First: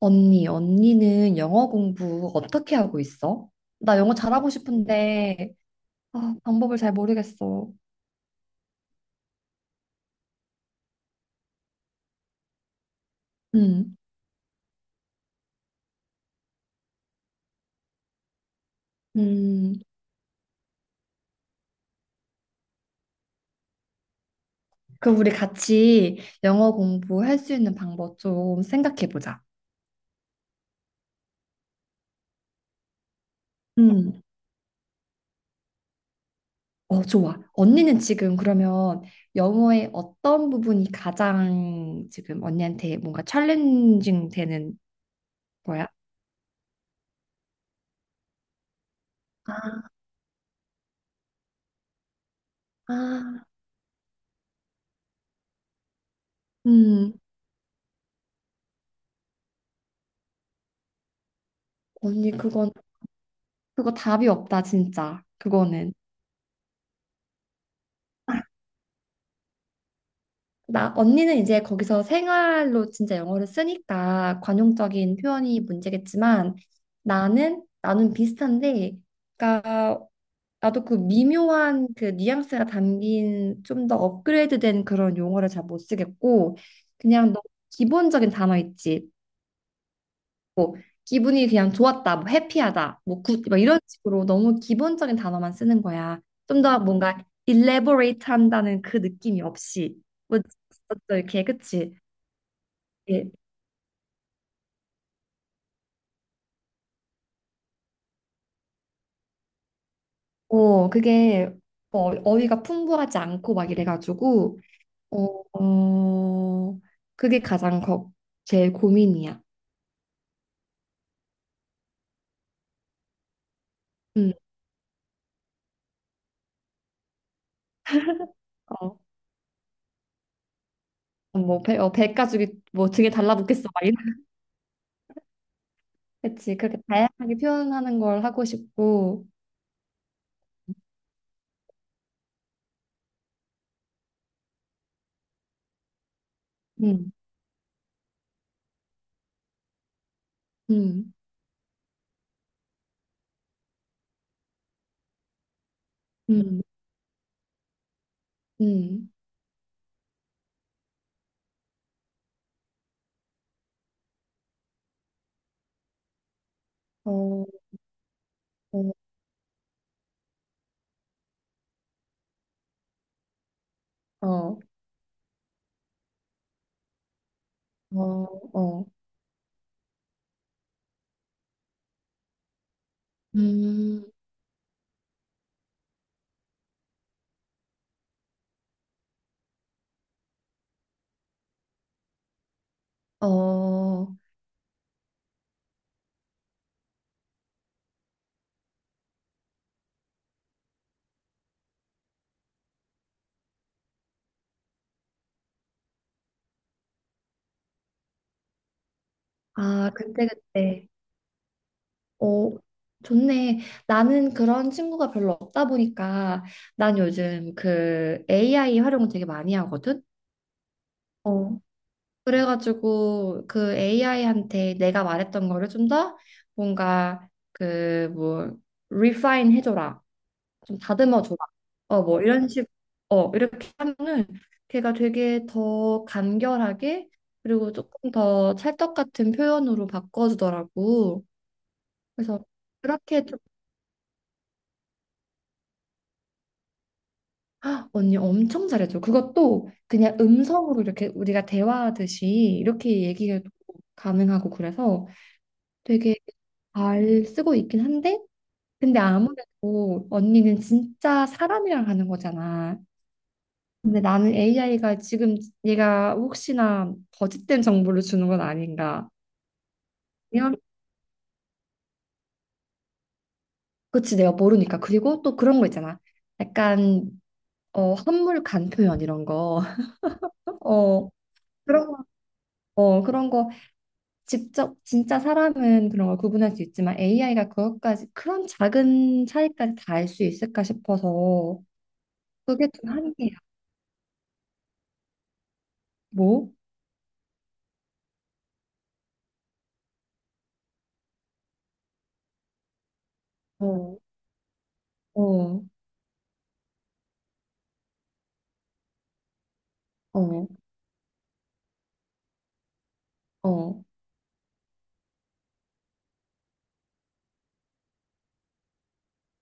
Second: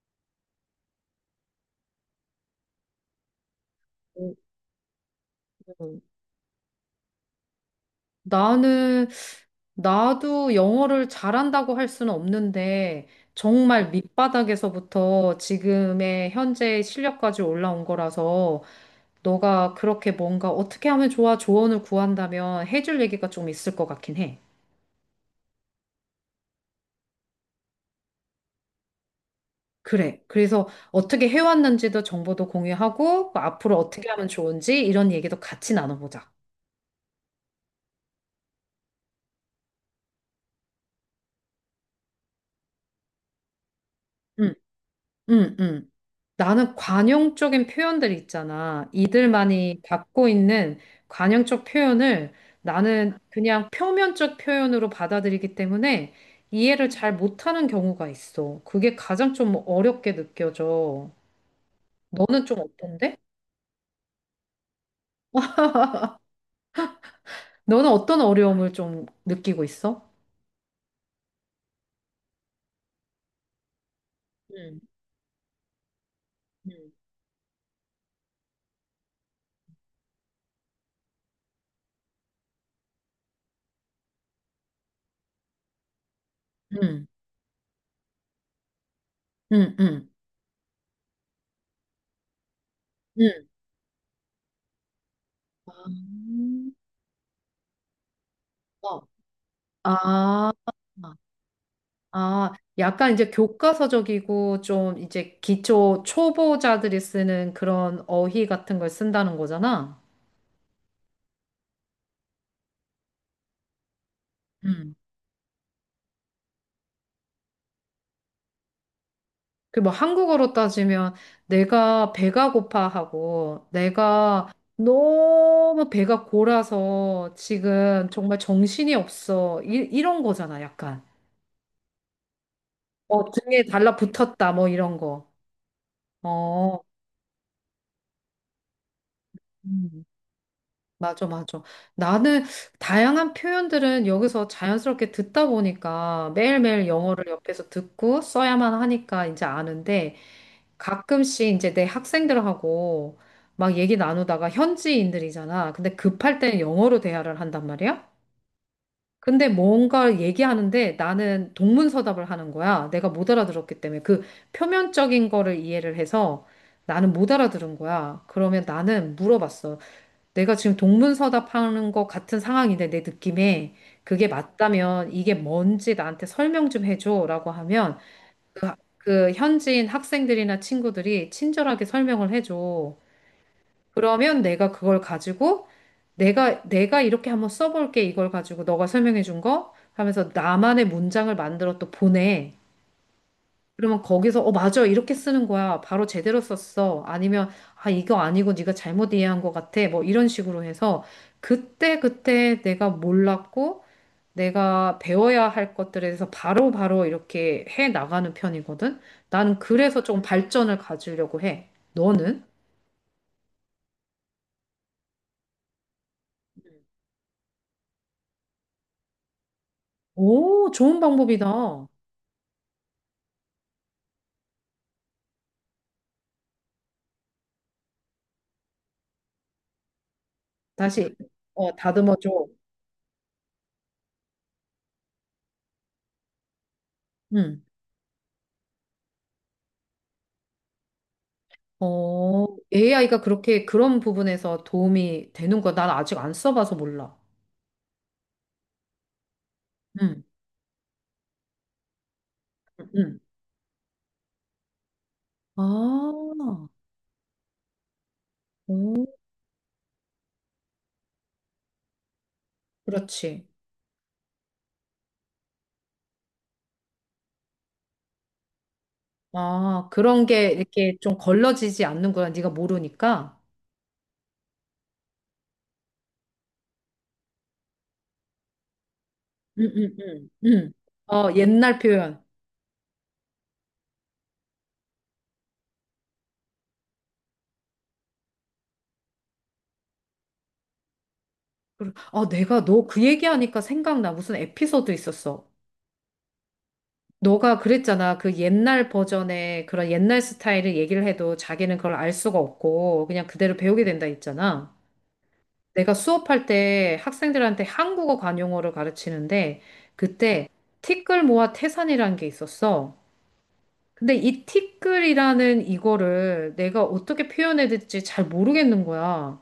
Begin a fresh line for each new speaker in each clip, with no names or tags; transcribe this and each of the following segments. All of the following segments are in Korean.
언니, 언니는 영어 공부 어떻게 하고 있어? 나 영어
음,
잘하고 싶은데,
음.
아, 방법을 잘 모르겠어.
나는, 나도 영어를 잘한다고 할 수는 없는데, 정말
음,
밑바닥에서부터 지금의 현재 실력까지 올라온 거라서, 너가
음.
그렇게 뭔가 어떻게 하면 좋아 조언을 구한다면 해줄 얘기가 좀 있을 것 같긴 해.
그럼 우리 같이 영어 공부할 수 있는 방법 좀 생각해 보자.
그래. 그래서 어떻게 해왔는지도 정보도 공유하고, 그 앞으로 어떻게
음,
하면 좋은지 이런 얘기도 같이 나눠보자.
어, 좋아. 언니는 지금 그러면 영어의 어떤 부분이 가장 지금 언니한테 뭔가 챌린징
응,
되는
응,
거야?
응. 나는 관용적인 표현들 있잖아. 이들만이 갖고 있는 관용적 표현을 나는
아,
그냥 표면적 표현으로 받아들이기 때문에 이해를 잘
음,
못하는 경우가 있어. 그게 가장 좀 어렵게 느껴져.
언니,
너는 좀
그건,
어떤데?
그거 답이 없다, 진짜. 그거는.
너는 어떤 어려움을 좀 느끼고 있어?
나 언니는 이제 거기서 생활로 진짜 영어를 쓰니까
음,
관용적인 표현이 문제겠지만
음,
나는 비슷한데 그러니까 나도 그 미묘한 그 뉘앙스가 담긴 좀 더 업그레이드된 그런 용어를 잘 못 쓰겠고
응,
그냥 너무 기본적인 단어 있지
응, 응,
뭐 기분이 그냥 좋았다 뭐 해피하다
응.
뭐굿막 이런 식으로 너무 기본적인 단어만 쓰는 거야. 좀
음.
더 뭔가 elaborate 한다는 그
아,
느낌이
어.
없이 뭐
아.
어쩌 이렇게 그치?
아, 약간
예.
이제 교과서적이고 좀 이제 기초 초보자들이 쓰는 그런 어휘 같은 걸 쓴다는 거잖아.
어, 그게 어, 어휘가 풍부하지 않고 막 이래가지고
음.
어, 어 그게 가장 걱 제일 고민이야.
그 뭐 한국어로 따지면 내가 배가 고파하고
음,
내가 너무 배가 골아서 지금 정말 정신이
어,
없어. 이런 거잖아, 약간.
뭐 배, 어, 배 가죽이 뭐 등에
어, 등에
달라붙겠어 막 이런.
달라붙었다, 뭐 이런 거.
그치,
어.
그렇게 다양하게 표현하는 걸 하고 싶고,
음. 맞아, 맞아. 나는 다양한 표현들은 여기서 자연스럽게 듣다 보니까 매일매일
음,
영어를 옆에서 듣고 써야만 하니까 이제 아는데
음,
가끔씩 이제 내 학생들하고 막 얘기 나누다가 현지인들이잖아. 근데 급할 때는
음,
영어로 대화를 한단 말이야.
음,
근데 뭔가 얘기하는데 나는 동문서답을 하는 거야. 내가 못 알아들었기 때문에 그 표면적인 거를 이해를 해서 나는 못
어,
알아들은 거야. 그러면
어,
나는 물어봤어. 내가 지금 동문서답하는 것 같은 상황인데 내 느낌에 그게
어,
맞다면 이게 뭔지 나한테 설명 좀 해줘라고 하면
어,
그,
어,
그 현지인 학생들이나 친구들이 친절하게 설명을 해줘.
음,
그러면 내가 그걸 가지고 내가 이렇게 한번 써볼게 이걸 가지고 너가 설명해준 거 하면서 나만의 문장을 만들어 또 보내. 그러면
어,
거기서 어 맞아 이렇게 쓰는 거야 바로 제대로 썼어 아니면 아 이거 아니고 네가 잘못 이해한 것 같아 뭐 이런 식으로 해서 그때 그때 내가 몰랐고 내가 배워야 할 것들에 대해서 바로바로 이렇게 해 나가는 편이거든 나는
아,
그래서 조금
그때
발전을
그때.
가지려고 해. 너는?
어, 좋네. 나는 그런 친구가 별로 없다 보니까 난 요즘 그 AI 활용을 되게 많이 하거든.
오, 좋은
어.
방법이다.
그래가지고 그 AI한테 내가 말했던 거를 좀 더 뭔가 그 뭐 refine 해줘라. 좀
다시
다듬어 줘라. 어,
다듬어
뭐 이런
줘.
식. 어, 이렇게 하면은 걔가 되게 더 간결하게
음
그리고 조금 더 찰떡 같은 표현으로 바꿔주더라고. 그래서
어 AI가
그렇게
그렇게 그런 부분에서 도움이 되는 거 난 아직 안 써봐서 몰라.
헉, 언니 엄청 잘해줘. 그것도 그냥
응.
음성으로 이렇게 우리가 대화하듯이 이렇게
응.
얘기해도 가능하고 그래서 되게
아,
잘 쓰고 있긴 한데, 근데
오,
아무래도 언니는 진짜 사람이랑 하는 거잖아.
그렇지.
근데 나는 AI가 지금 얘가 혹시나 거짓된 정보를 주는 건 아닌가.
아, 그런 게
그냥
이렇게 좀 걸러지지 않는구나. 네가 모르니까.
그치, 내가 모르니까. 그리고 또 그런 거 있잖아. 약간 어, 한물 간 표현 이런 거.
응, 응, 응. 응.
어,
어, 옛날
그런 거,
표현.
어, 그런 거 직접 진짜 사람은 그런 걸 구분할 수 있지만 AI가 그것까지 그런 작은 차이까지 다 알 수 있을까 싶어서
아, 내가
그게
너
좀
그
한계야.
얘기하니까 생각나. 무슨 에피소드 있었어.
뭐?
너가 그랬잖아. 그 옛날 버전의 그런 옛날 스타일을 얘기를 해도 자기는 그걸 알 수가 없고 그냥 그대로 배우게
어,
된다 했잖아.
어,
내가 수업할 때 학생들한테 한국어 관용어를 가르치는데
어,
그때 티끌 모아 태산이라는 게 있었어.
어,
근데 이 티끌이라는 이거를 내가 어떻게 표현해야 될지 잘 모르겠는 거야.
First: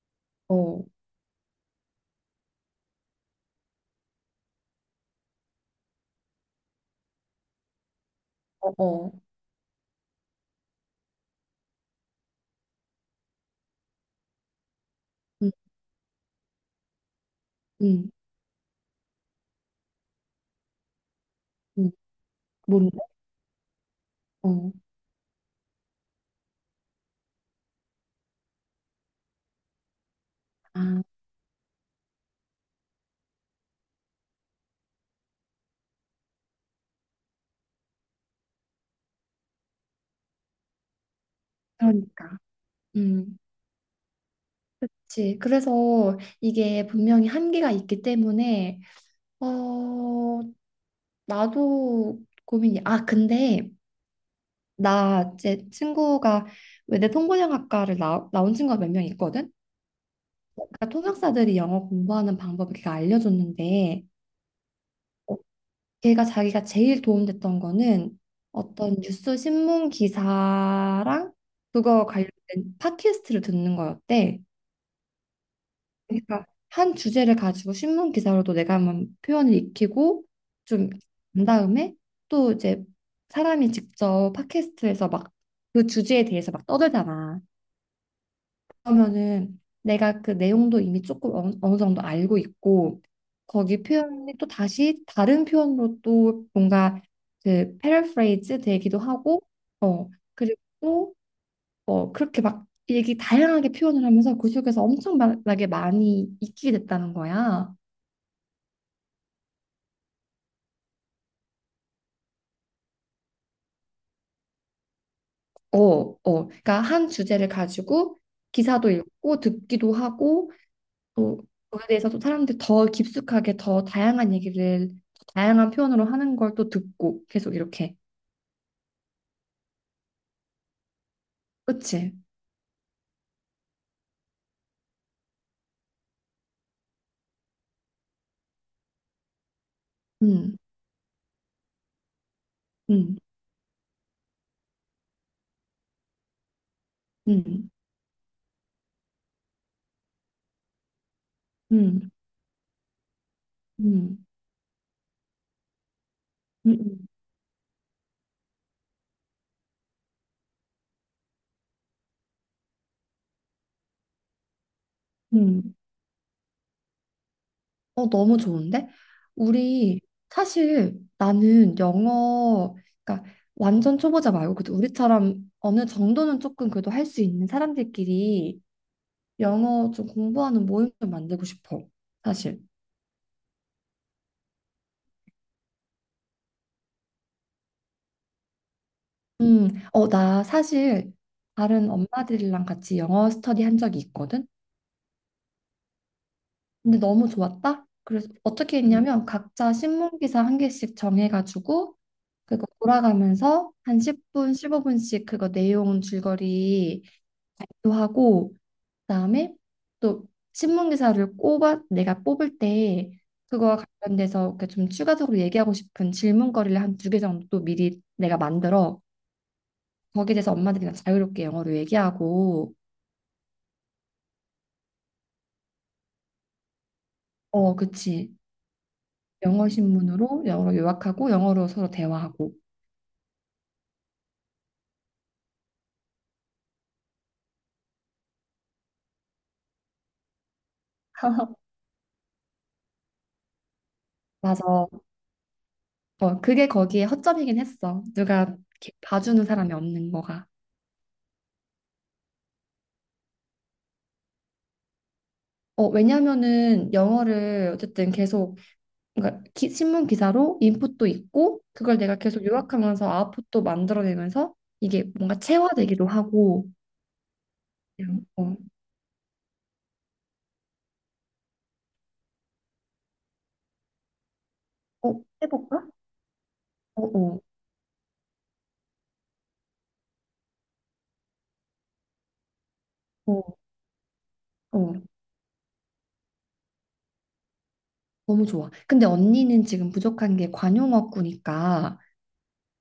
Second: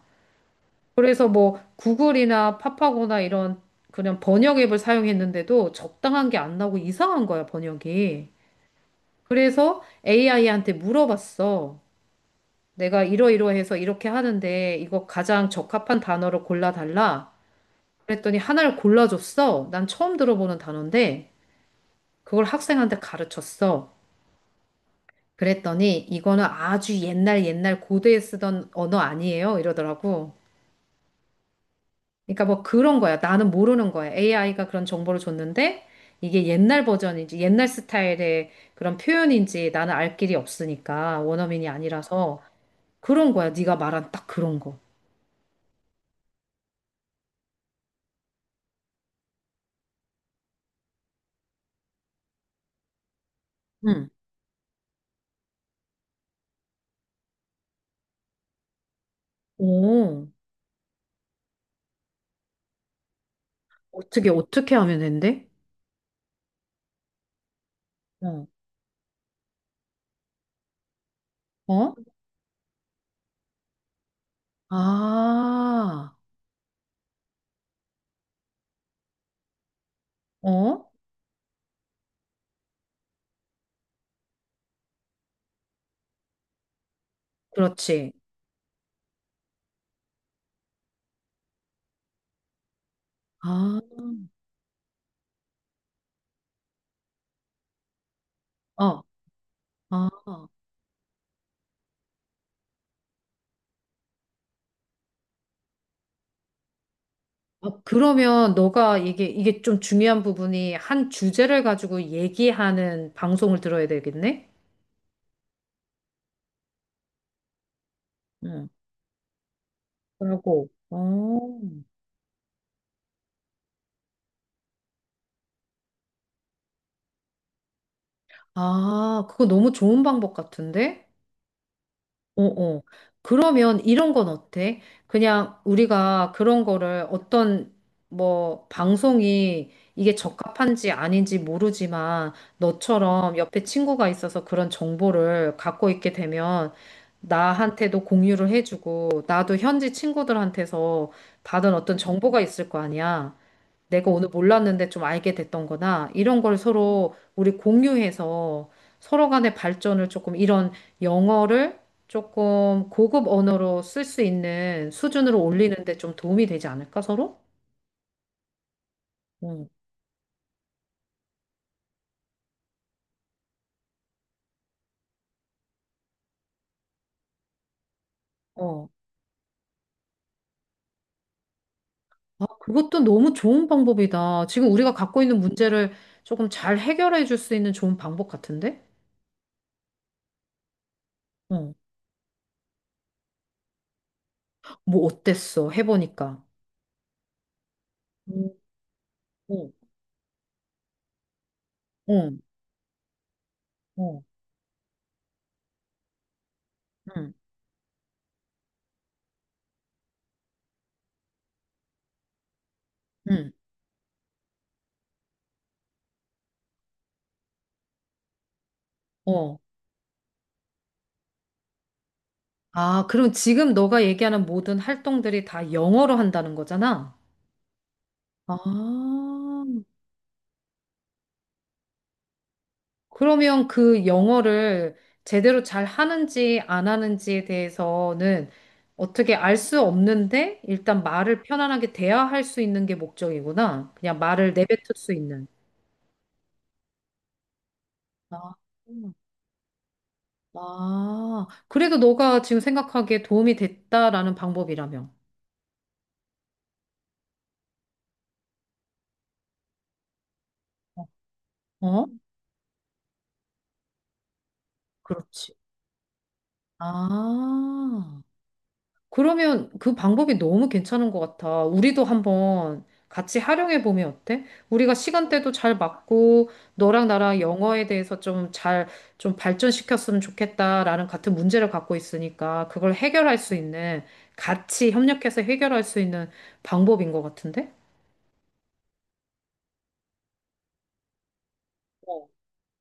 어,
그래서 뭐 구글이나 파파고나 이런 그냥 번역 앱을 사용했는데도 적당한 게 안 나오고 이상한 거야, 번역이.
어, 어.
그래서 AI한테 물어봤어. 내가 이러이러해서 이렇게 하는데 이거 가장
음,
적합한 단어를 골라달라.
음,
그랬더니 하나를 골라줬어. 난 처음 들어보는 단어인데
음.
그걸
뭔데?
학생한테 가르쳤어.
어.
그랬더니 이거는 아주 옛날 옛날 고대에 쓰던 언어 아니에요 이러더라고.
아,
그러니까 뭐 그런 거야. 나는 모르는 거야. AI가 그런 정보를 줬는데 이게 옛날 버전인지 옛날 스타일의 그런 표현인지 나는 알 길이 없으니까 원어민이
그러니까.
아니라서 그런
음.
거야. 네가 말한 딱 그런 거.
그치. 그래서 이게 분명히 한계가 있기 때문에 어, 나도 고민이. 아, 근데
응.
나 제 친구가 외대 통번역학과를 나온 친구가 몇 명 있거든?
오,
그러니까 통역사들이 영어 공부하는 방법을 걔가 알려줬는데
어떻게 하면
어,
된대?
걔가 자기가 제일 도움됐던 거는
어,
어떤 뉴스 신문 기사랑
어,
그거 관련된 팟캐스트를 듣는 거였대.
아,
그러니까 한 주제를 가지고 신문 기사로도 내가 한번 표현을 익히고
어,
좀 한 다음에 또 이제 사람이 직접 팟캐스트에서 막 그 주제에 대해서 막 떠들잖아.
그렇지.
그러면은 내가 그 내용도 이미 조금 어느 정도 알고 있고
아,
거기 표현이 또 다시 다른 표현으로 또 뭔가 그 패러프레이즈 되기도
어,
하고
아.
어 그리고 또 어 그렇게 막 얘기 다양하게 표현을 하면서 그 속에서 엄청나게 많이 익히게 됐다는 거야.
어, 그러면 너가 이게 좀 중요한 부분이 한 주제를 가지고 얘기하는 방송을 들어야 되겠네?
어, 어. 그러니까 한 주제를 가지고
응.
기사도 읽고 듣기도 하고
라고.
또
어.
거기에 대해서 또 사람들이 더 깊숙하게 더 다양한 얘기를 더 다양한 표현으로 하는 걸 또 듣고 계속 이렇게
아, 그거 너무 좋은 방법 같은데?
그치?
어, 어. 그러면 이런 건 어때? 그냥 우리가 그런 거를 어떤 뭐 방송이 이게
음,
적합한지 아닌지 모르지만
음,
너처럼 옆에 친구가 있어서 그런 정보를 갖고 있게 되면
음,
나한테도 공유를 해주고 나도 현지 친구들한테서 받은 어떤
음,
정보가 있을 거 아니야. 내가
음,
오늘 몰랐는데 좀 알게 됐던 거나 이런 걸
음, 음.
서로 우리 공유해서 서로 간의 발전을 조금 이런 영어를 조금 고급 언어로 쓸 수 있는 수준으로
음.
올리는데 좀 도움이 되지 않을까, 서로?
어 너무 좋은데?
응.
우리 사실 나는 영어 그러니까 완전 초보자 말고 그래도 우리처럼 어느 정도는 조금 그래도 할 수 있는 사람들끼리
어.
영어 좀 공부하는 모임을 만들고 싶어
아,
사실.
그것도 너무 좋은 방법이다. 지금 우리가 갖고 있는 문제를 조금 잘 해결해 줄 수 있는 좋은 방법 같은데?
어, 나 사실
어.
다른 엄마들이랑 같이 영어 스터디 한 적이 있거든?
뭐 어땠어? 해보니까.
근데 너무 좋았다? 그래서
응,
어떻게 했냐면
응,
각자 신문 기사 한 개씩 정해가지고
응,
그거 돌아가면서 한
응,
10분, 15분씩 그거 내용 줄거리도
응,
하고 그다음에 또 신문 기사를 꼽아 내가 뽑을 때 그거와 관련돼서 이렇게 좀 추가적으로 얘기하고 싶은 질문거리를 한 두 개 정도 미리 내가 만들어
응.
거기에 대해서 엄마들이랑 자유롭게 영어로 얘기하고
아, 그럼 지금 너가 얘기하는 모든 활동들이 다 영어로 한다는 거잖아?
어, 그치.
아,
영어 신문으로 영어로 요약하고 영어로 서로 대화하고.
그러면 그 영어를 제대로 잘 하는지 안 하는지에 대해서는 어떻게 알 수 없는데 일단 말을 편안하게 대화할 수 있는 게 목적이구나. 그냥 말을 내뱉을
맞아.
수 있는.
어, 그게 거기에 허점이긴 했어. 누가
아,
이렇게
음.
봐주는 사람이 없는 거가.
아, 그래도 너가 지금 생각하기에 도움이 됐다라는 방법이라며.
어, 왜냐면은 영어를 어쨌든 계속 그러니까 신문 기사로 인풋도 있고 그걸
어?
내가 계속 요약하면서 아웃풋도 만들어내면서 이게 뭔가
그렇지.
체화되기도 하고 그냥,
아.
어,
그러면 그 방법이 너무 괜찮은 것 같아. 우리도 한번 같이 활용해 보면 어때? 우리가
어,
시간대도 잘
해볼까?
맞고,
어,
너랑 나랑
어,
영어에 대해서 좀 잘, 좀 발전시켰으면 좋겠다라는 같은 문제를 갖고 있으니까, 그걸 해결할 수
어,
있는, 같이
어.
협력해서 해결할 수 있는 방법인 것 같은데?
너무 좋아. 근데 언니는 지금 부족한 게 관용어구니까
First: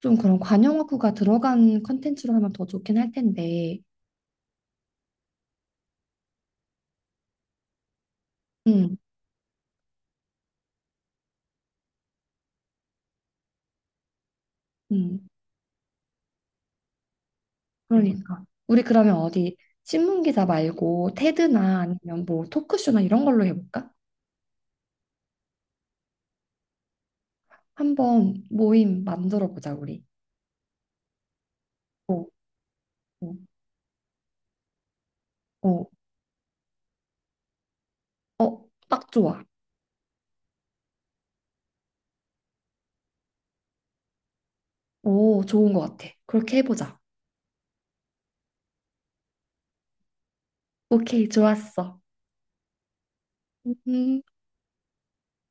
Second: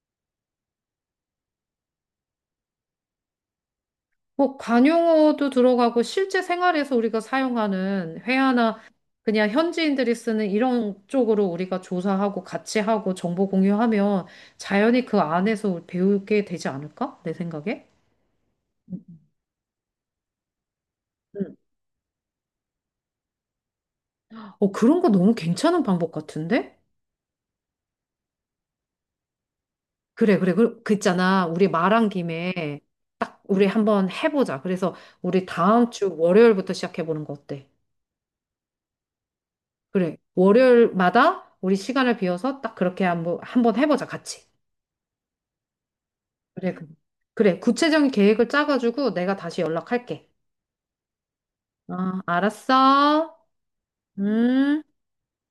좀 그런 관용어구가 들어간 컨텐츠로 하면 더 좋긴 할 텐데.
뭐 관용어도 들어가고 실제 생활에서 우리가 사용하는 회화나
음,
그냥 현지인들이 쓰는 이런 쪽으로 우리가 조사하고 같이 하고 정보 공유하면 자연히 그
음,
안에서 배우게 되지 않을까? 내 생각에.
그러니까. 우리 그러면 어디 신문 기사 말고
음.
테드나 아니면 뭐 토크쇼나 이런 걸로 해볼까?
어, 그런 거 너무 괜찮은 방법 같은데?
한번 모임 만들어 보자 우리.
그래, 그래. 그 있잖아. 우리 말한
어,
김에
어,
딱 우리 한번 해보자. 그래서 우리
어,
다음 주 월요일부터 시작해보는 거 어때?
어, 딱 좋아.
그래. 월요일마다 우리 시간을 비워서 딱 그렇게 한번 해보자. 같이.
오, 좋은 것 같아. 그렇게
그래, 그래.
해보자.
그래, 구체적인 계획을 짜가지고 내가 다시 연락할게.
오케이, 좋았어.
어, 알았어.
음.
음.